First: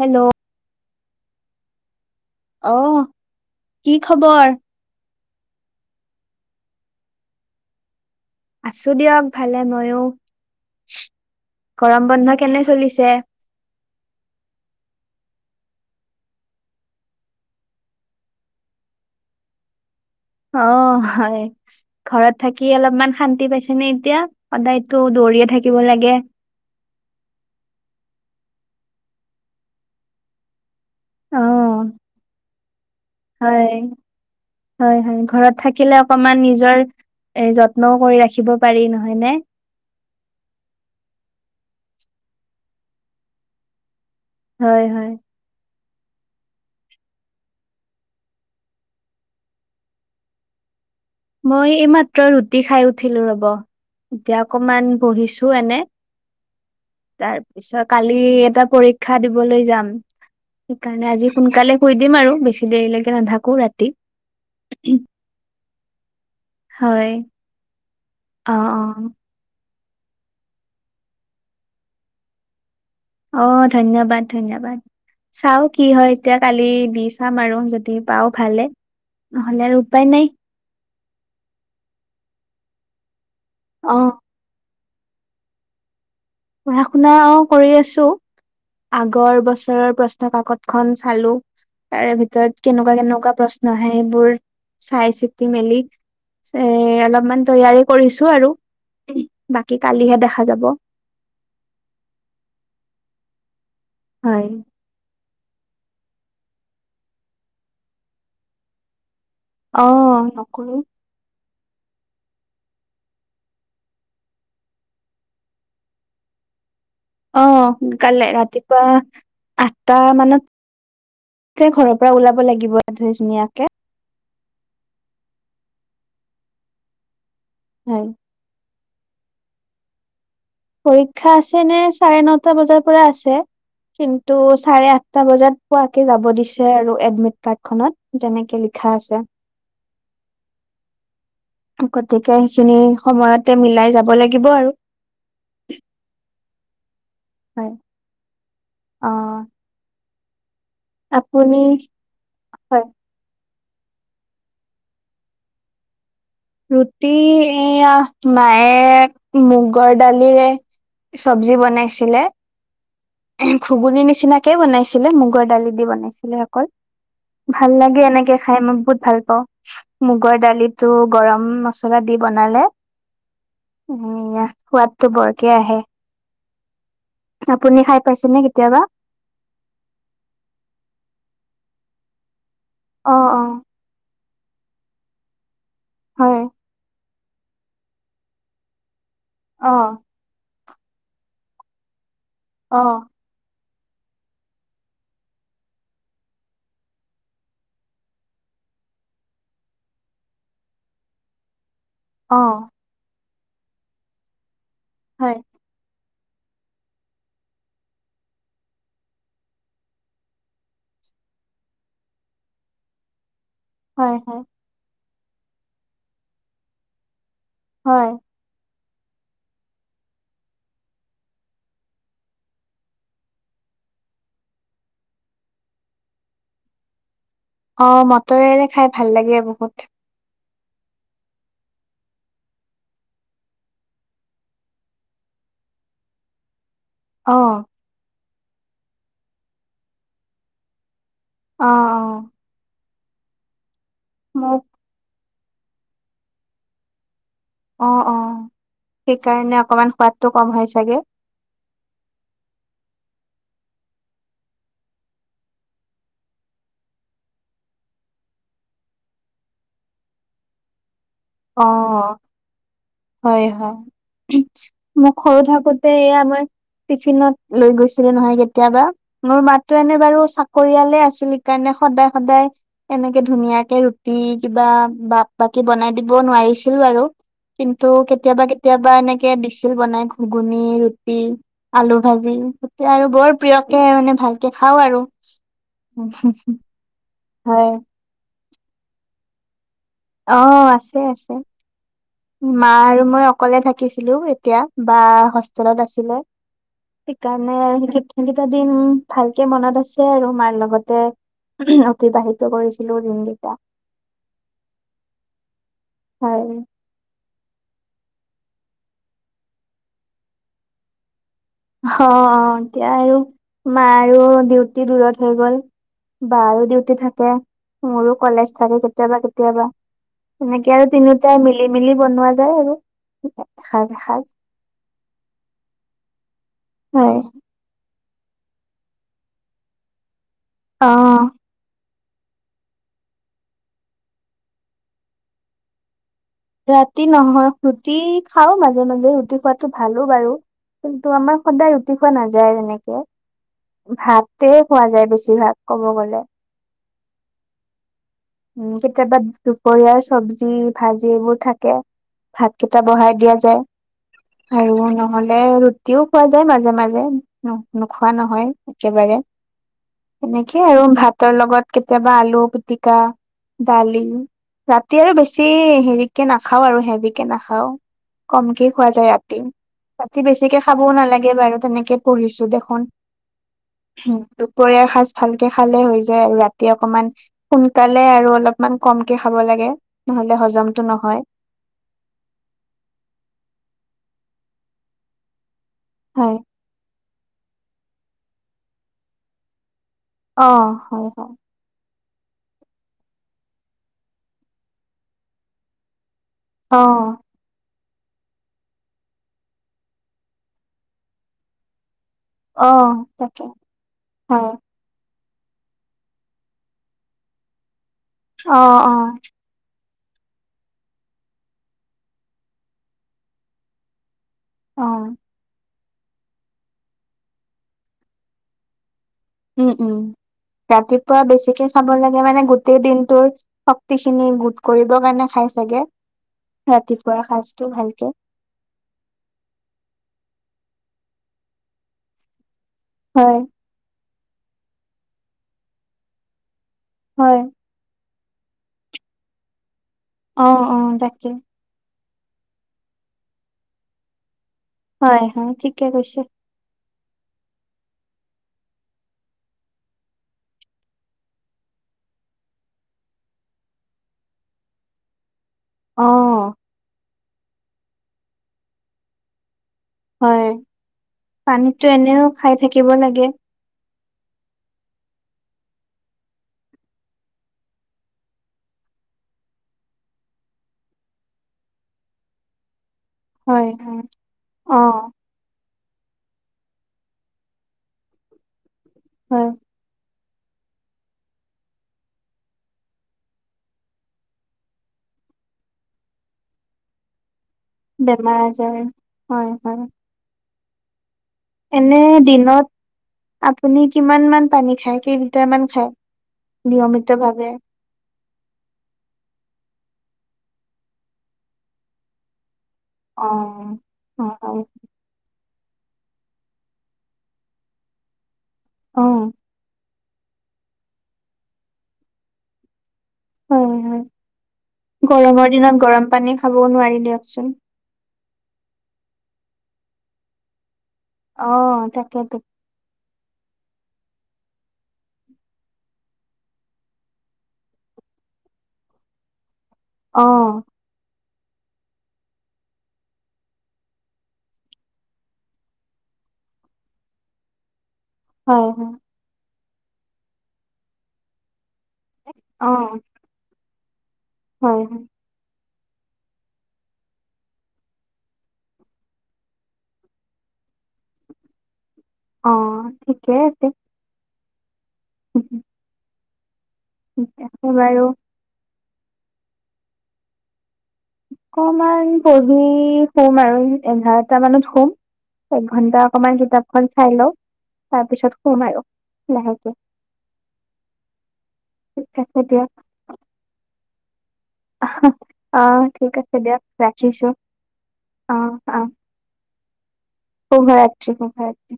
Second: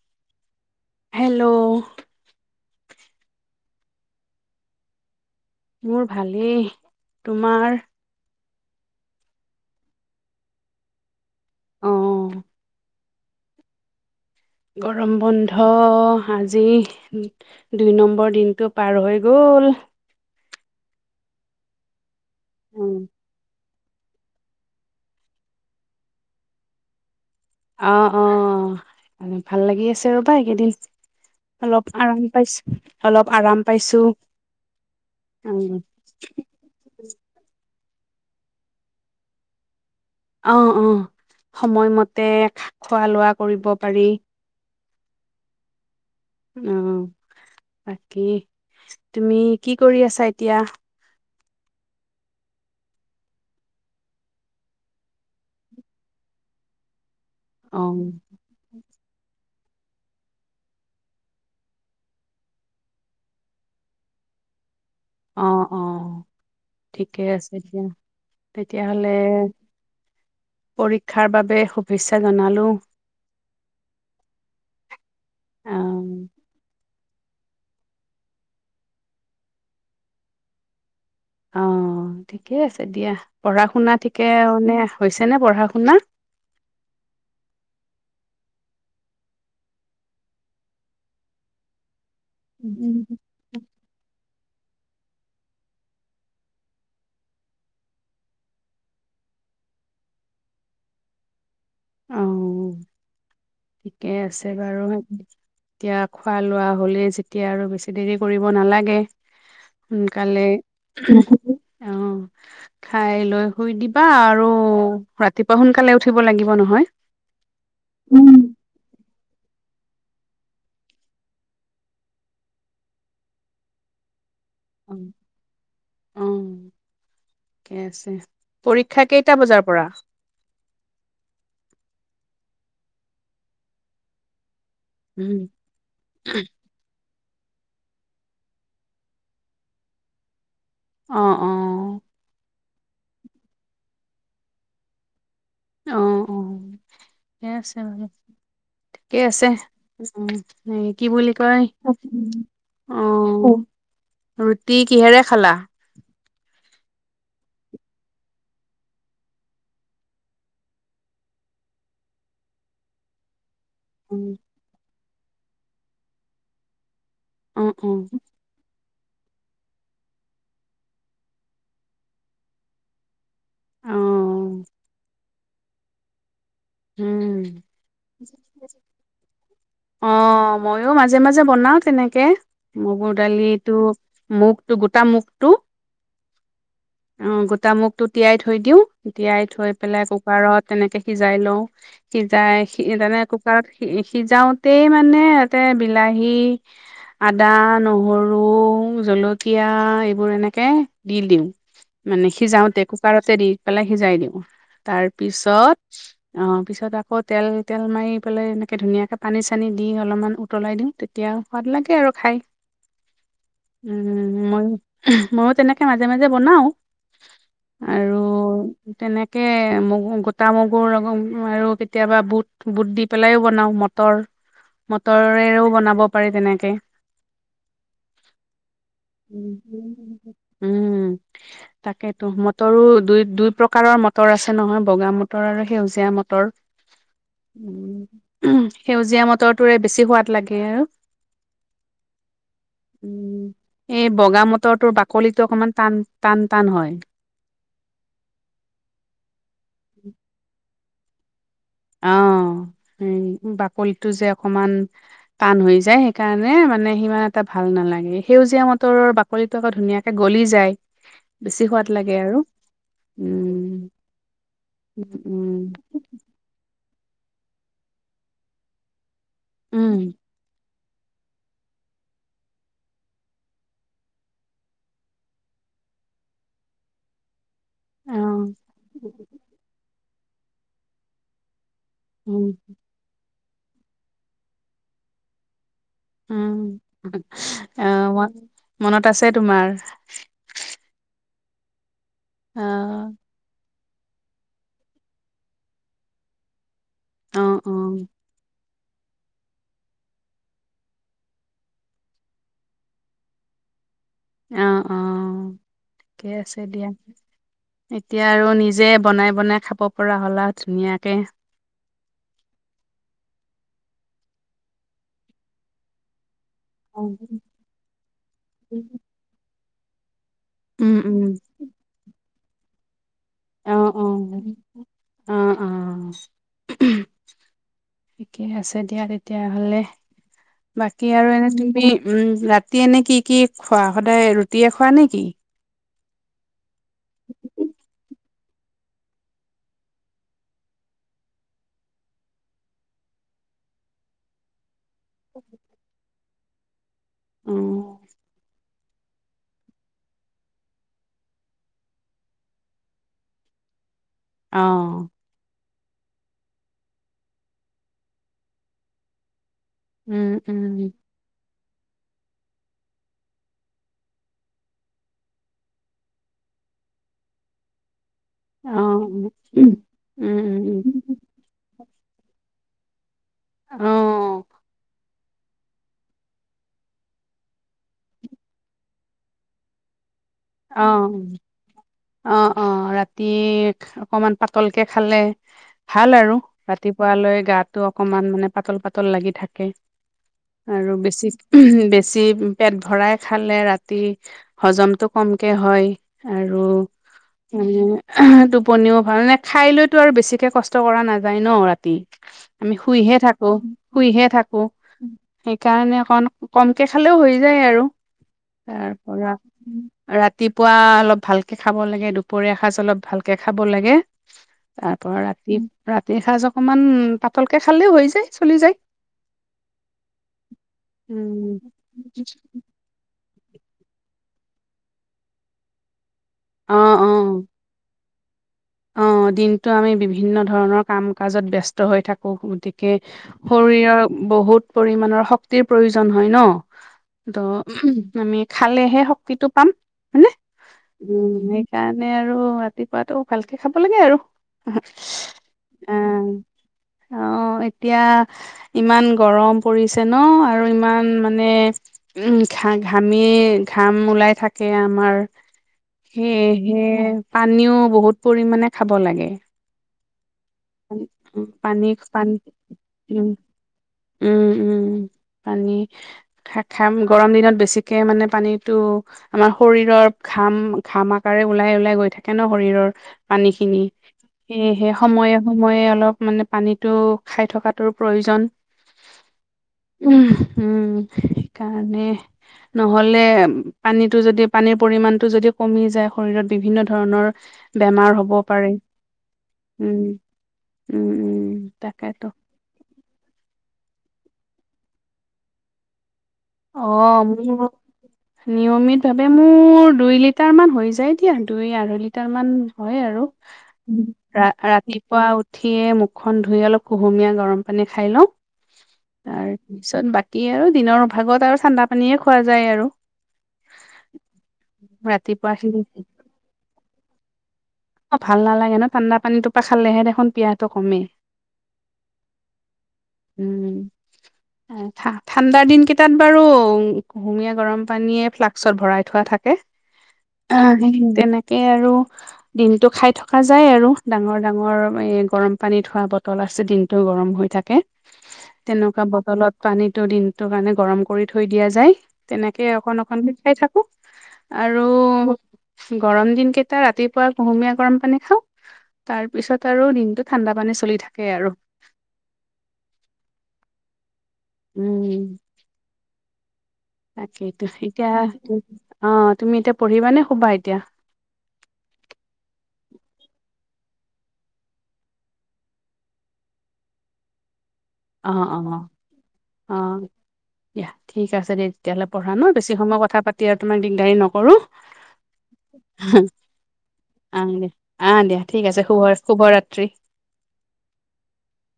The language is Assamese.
হেল্ল' হেল্ল' অ' কি খবৰ? মোৰ ভালেই, তোমাৰ? আছোঁ দিয়ক ভালে। ম‌ইয়ো অ গৰম বন্ধ কেনে চলিছে? গৰম বন্ধ আজি দুই নম্বৰ দিনটো পাৰ হৈ গ'ল। অ' হয়, ঘৰত থাকি অলপমান শান্তি পাইছে নে এতিয়া সদায়টো দৌৰিয়ে থাকিব লাগে। অ' অ' ভাল লাগি আছে ৰ'বা এইকেইদিন। অ অলপ আৰাম পাইছোঁ। হয়, হয়, হয়, ঘৰত উম, থাকিলে অকমান নিজৰ এই যত্নও কৰি ৰাখিব পাৰি নহয় নে? অ' অ' সময়মতে খোৱা লোৱা কৰিব পাৰি। হয়, হয়। অ' বাকী তুমি কৰি আছা এতিয়া? মই এইমাত্ৰ ৰুটি খাই উঠিলোঁ ৰ'ব। এতিয়া অকমান বহিছোঁ এনে, তাৰ অ পিছত কালি এটা পৰীক্ষা দিবলৈ যাম। সেই কাৰণে আজি সোনকালে শুই দিম আৰু বেছি দেৰিলৈকে নাথাকোঁ ৰাতি। অ' অ' হয় ঠিকে আছে দিয়া। অ অ তেতিয়া হ'লে পৰীক্ষাৰ বাবে শুভেচ্ছা জনালোঁ। অ' ধন্যবাদ, ধন্যবাদ। চাওঁ কি হয়, আহ এতিয়া কালি দি চাম আৰু যদি পাওঁ ভালে। নহ'লে আৰু উপায় নাই। অ' ঠিকে আছে দিয়া। পঢ়া শুনা অ ঠিকে মানে হৈছে নে পঢ়া শুনা। পঢ়া শুনা কৰি আছোঁ। আগৰ বছৰৰ প্ৰশ্ন কাকত খন চালোঁ। তাৰে ভিতৰত কেনেকুৱা কেনেকুৱা প্ৰশ্ন আহে সেইবোৰ চাই চিতি মেলি পিছে অলপমান তৈয়াৰী কৰিছোঁ আৰু বাকী কালিহে দেখা যাব। অহ' ঠিকে হয় আছে বাৰু। এতিয়া খোৱা লোৱা হ'লে যেতিয়া বেছি দেৰি কৰিব নালাগে। অ সোনকালে‌ নকৰো অ' খাই লৈ শুই দিবা আৰু ৰাতিপুৱা সোনকালে উঠিব লাগিব নহয়। অ, দুকালে উম ৰাতিপুৱা আঠটা মানত। যে ঘৰৰ পৰা ওলাব লাগিব ধুই ধুনীয়াকে। অ- অ ঠিকে হয় আছে। পৰীক্ষা কেইটা বজাৰ পৰা? পৰীক্ষা আছে নে, চাৰে নটা বজাৰ পৰা আছে কিন্তু চাৰে আঠ আঠটা উম বজাত পোৱাকে যাব দিছে আৰু। এডমিট কাৰ্ড খনত যেনেকে লিখা আছে। অ, অ। গতিকে সেইখিনি সময়তে মিলাই যাব লাগিব আৰু। অ- অ ঠিকে হয় আছে বাৰু। অ ঠিকেই আছে, উম। এই কি বুলি আপুনি কয়। হয় অ, ৰুটি কিহেৰে খালা? ৰুটি এয়া, মায়ে মুগৰ দালিৰে চবজি বনাইছিলে। ঘুগনি অ নিচিনাকে বনাইছিলে, মুগৰ দালি বনাইছিলে অকল। অ ভাল লাগে এনেকে খাই, মই বহুত ভাল পাওঁ। মুগৰ দালিটো গৰম মছলা দি বনালে। অ উম, সোৱাদটো বৰকে আহে। উম আপুনি খাই পাইছে নে কেতিয়াবা? অ, মইয়ো মাজে- মাজে বনাও তেনেকে। মগুৰ অ অ দালিটো মুগটো, গোটা মুগটো। হয়। অ, গোটা মগুটো তিয়াই থৈ দিও, তিয়াই থৈ অ পেলাই কুকাৰত তেনেকে সিজাই লওঁ। সিজাই অ সি তেনে আকৌ কুকাৰত সিজাওতেই মানে তাতে বিলাহী আদা, নহৰু, জলকীয়া এইবোৰ এনেকে দি দিওঁ। মানে অ সিজাওতে কুকাৰতে দি পেলাই সিজাই দিওঁ। তাৰ হয় পিছত অ, পিছত আকৌ তেল- তেল মাৰি পেলাই এনেকে ধুনীয়াকে পানী- চানী দি অলপমান উতলাই দিওঁ। তেতিয়া সোৱাদ লাগে আৰু খাই। হয় উম, হয় ময়ো- ময়ো তেনেকে মাজে- মাজে বনাও। হয় আৰু তেনেকে মগু, গোটা মগুৰ লগত আৰু কেতিয়াবা বুট- বুট দি পেলাই ও বনাওঁ, মটৰ মটৰে দি বনাব পাৰোঁ, তেনেকে। অ, মটৰেৰে খাই ভাল লাগে বহুত। উম। তাকেইতো মটৰো দুই- দুই প্ৰকাৰৰ মটৰ আছে নহয়, বগা মটৰ আৰু সেউজীয়া মটৰ। অ মটৰ, উম, সেউজীয়া মটৰটোৰে বেছি সোৱাদ লাগে আৰু। অ- অ। উম, এই বগা মোক মটৰটোৰ বাকলিতো অকমান টান- টান- টান হয়। অ, অ, সেইকাৰণে অকমান সোৱাদটো কম হয় চাগে? অ, বাকলিটো যে অকমান ঠান হৈ যায়, সেইকাৰণে মানে সিমান এটা ভাল নালাগে। সেউজীয়া মটৰৰ বাক বাকলিটো আকৌ ধুনীয়াকে গলি যায়, বেছি অ সোৱাদ লাগে আৰু। হয়, হয়, উম মোক সৰু উম থাকোঁতে এইয়া টিফিনত লৈ গৈছিলে নহয় কেতিয়াবা। মোৰ মাতো এনে উম বাৰু চাকৰিয়ালে আছিল। মোৰ কাৰণে সদায়- সদায় এনেকে ধুনীয়াকে ৰুটি কিবা বাপ বাকি বনাই দিব নোৱাৰিছিলোঁ আৰু কিন্তু উম অ কেতিয়াবা কেতিয়াবা এনেকে দিছিল বনাই- ঘুগুনি, ৰুটি, আলু ভাজি উম এতিয়া আৰু বৰ প্ৰিয়কে মানে ভালকে খাওঁ আৰু। [unintelligible] হয়। অঁ' মন-মনত আছে তোমাৰ। অঁ' আছে আছে। অ', মা আৰু মই অকলে থাকিছিলোঁ এতিয়া বা হোষ্টেলত আছিলে। অ', অ', সেইকাৰণে [unintelligible] দিন ভালকে মনত আছে আৰু মাৰ লগতে- অতিবাহিত কৰিছিলো দিনকেইটা। অঁ অঁ' ঠিকে হয়। আছে দিয়া। এতিয়া আৰু নিজে বনাই বনাই খাব পৰা হ'লা ধুনীয়াকে। অঁহ' অঁ' এতিয়া আৰু মাৰো ডিউটি দূৰত হৈ গ'ল। বাৰো ডিউটি ডিউটি উম, থাকে, মোৰো কলেজ থাকে কেতিয়াবা কেতিয়াবা, সেনেকে আৰু উম, তিনিওটাই মিলি মিলি মিলি বনোৱা যায় আৰু এখাজ এখাজ। অঁ' অঁ'। হয়। ঠিকে আছে দিয়া তেতিয়া হ'লে, বাকী আৰু অ'। এনে তুমি উমঁ' ৰা তি এনে কি কি খোৱা সদায় ৰুটিয়ে খোৱা নে কি? ৰাতি নহয়, ৰুটি- খাওঁ মাজে- মাজে ৰুটি খোৱাটো ভালো বাৰু কিন্তু আমাৰ সদায় ৰুটি খোৱা নাযায় তেনেকে। ভাতে খোৱা যায় বেছিভাগ ক'ব গ'লে। উম। উমঁ' কেতিয়াবা দুপৰীয়াৰ চবজি ভাজি এইবোৰ থাকে। ভাতকেইটা বঢ়াই দিয়া যে টাইমো অ', নহ'ল। এ ৰুটিও খোৱা যায় মাজে মাজে, নোখোৱা নহয় একেবাৰে। উম, এনেকে আৰু উম, ভাতৰ লগত কেতিয়াবা আলু-পিতিকা। দালিও, ৰাতি আৰু বেছি হেৰিকে নাখাও আৰু হেভিকে নাখাও। কমকে অ', খোৱা যায় উম, ৰাতি। উম, ৰাতি উম, বেছিকে খাবও উম নালাগে বাৰু তেনেকে- পঢ়িছোঁ দেখোন অ', দুপৰীয়াৰ সাঁজ ভালকে খালে হৈ যায় আৰু ৰাতি অকমান সোনকা সোনকালে আৰু অলপমান কমকে খাব লাগে নহ'লে হজম- অঁ' অঁ' অঁ' ৰাতি অকমান পাতলকে খালে ভাল আৰু হয় ৰাতিপুৱা লৈ গাটো অকমান মানে পাতল পাতল লাগি থাকে। অ আৰু হয় বেছি হয় উমঁ' বেছি পেট ভৰাই খালে ৰাতি হজমটো কমকে হয়। আৰু অঁ। টোপনিও ভাল নে, খাই লৈতো আৰু বেছিকে কষ্ট কৰা নাযায় ন' ৰাতি। অ আমি শুইহে তাকে থাকো, শুইহে হয় থাকো। সেইকাৰণে অকণ কমকে খালেও হৈ যায় আৰু অ তাৰ অ পৰা- ৰাতিপুৱা অলপ ভালকে খাব লাগে, দুপৰীয়া এসাজ অলপ ভালকে খাব লাগে। অ তাৰ পৰা ৰাতি ৰাতিৰ সাঁজ অকনমান পাতলকে খালেও হৈ যায় চলি যায়। উমঁ' উমঁ' ৰাতিপুৱা উম, বেছিকে খাব লাগে মানে গোটেই দিনটোৰ শ গোটেইখিনি গোট কৰিব কাৰণে খাই চাগে, অ অ ৰাতিপুৱা সাজটো ভালকে। অ', দিনটো আমি বিভিন্ন ধৰণৰ কাম-কাজত ব্যস্ত হৈ থাকো গতিকে। হয়। শৰীৰৰ বহুত পৰিমণৰ শক্তিৰ প্ৰয়োজন হয় ন, হয় তো উম, আমি খালেহে শক্তিটো পাম হয়নে, অ অ তাকে উম। সেইকাৰণে আৰু ৰাতিপুৱাটো ভালকে খাব লাগে আৰু। হয়, হয়, ঠিকে অ কৈছে। অ', এতিয়া ইমান গৰম পৰিছে ন আৰু ইমান মানে উম, ঘা- ঘামি ঘাম ওলাই থাকে আমাৰ। অ সেয়েহে পানীও বহুত পৰিমাণে খাব‌ লাগে। হয়, পানীতো পানী এনেও পানী খাই থাকিব লাগে। উম উম, উম, পানী। খা- খাম, গৰম দিনত বেছিকে মানে পানীটো আমাৰ শৰীৰত ঘাম, ঘাম আকাৰে ওলাই ওলাই গৈ থাকে ন শৰীৰৰ। পানী হয় খিনি, হয় অ সেয়েহে সময়ত সময়ে অলপ মানে পানীটো খাই থকাটোৰ প্ৰয়োজন। হয় উম, উম, সেইকাৰণে নহ'লে পানীটো যদি, পানীৰ পৰিমণটো যদি কমি যায়, শৰীৰত বিভিন্ন ধৰণৰ বেমাৰ হ'ব পাৰে। হয় হয় উম, উম, উম। এনে তাকেতো দিনত আপুনি কিমান মান পানী খায় কেই লিটাৰ মান খায়? অ, নিয়মিত ভাৱে মোৰ নিয়মিতভাৱে মোৰ দুই লিটাৰমান হৈ যায় দিয়া, দুই আঢ়ৈ লিটাৰমান হয় আৰু অ উম। অ অ ৰা-ৰাতিপুৱা উঠিয়ে মুখখন ধুই অলপ কুহুমীয়া গৰম পানী খাই লওঁ। অ তাৰপিছত বাকী আৰু দিনৰ ভাগত আৰু ঠাণ্ডা পানীয়ে খোৱা যায় আৰু। হয়, হয়, গৰমৰ ৰাতিপুৱা খিনি দিনত গৰম পানী খাবও নোৱাৰি দিয়কচোন। অ', ভাল নালাগে ন ঠাণ্ডা পানীতো পা খালেহে দেখোন পিয়াহটো কমে। অ', তাকে তা উম, আ। ঠা-ঠাণ্ডাৰ দিন কেইটাত বাৰু কুহুমীয়া গৰম পানীয়ে ফ্লাক্সত ভৰাই থোৱা থাকে। অ আহ, তেনেকেই আৰু দিনটো খাই থকা যায় আৰু ডাঙৰ, ডাঙৰ এই গৰম পানীত থোৱা বটল আছে, দিনটো গৰম হৈ থাকে। হয় হয় তেনেকুৱা বটলত পানীটো দিনটোৰ কাৰণে গৰম কৰি থৈ দিয়া যায়। তেনেকে অ অকন অকনকে খাই থাকো আৰু হয় হয় গৰম দিন কেইটা ৰাতি পুৱাই কুহুমীয়া গৰম পানী খাওঁ, তাৰ পিছত আৰু দিনটো ঠাণ্ডা পানী চলি থাকে আৰু। অহ, ঠিকে আছে। উম। তাকেইতো, বাৰু এতিয়া অহ, তুমি এতিয়া পঢ়িবা নে শুবা এতিয়া? অকমান পঢ়ি শুম আৰু এঘাৰটা মানত সোম। এক ঘণ্টা অকমান কিতাপখন চাই লও। অ' ছত সোম অ' আৰু। লাহেকে অ', দিয়া ঠিক আছে দে তেতিয়াহ'লে ঠিক পঢ়া আছে ন, দিয়ক বেছি সময় কথা পাত তেতিয়া তোমাৰ দিগদাৰী নকৰোঁ। আহ। অহ ঠিক আছে দিয়ক ৰাখিছো। আহ দিয়া আহ দিয়া ঠিক অহ আছে অ শুভ শুভৰাত্ৰি। শুভৰাত্ৰি শুভৰাত্ৰি।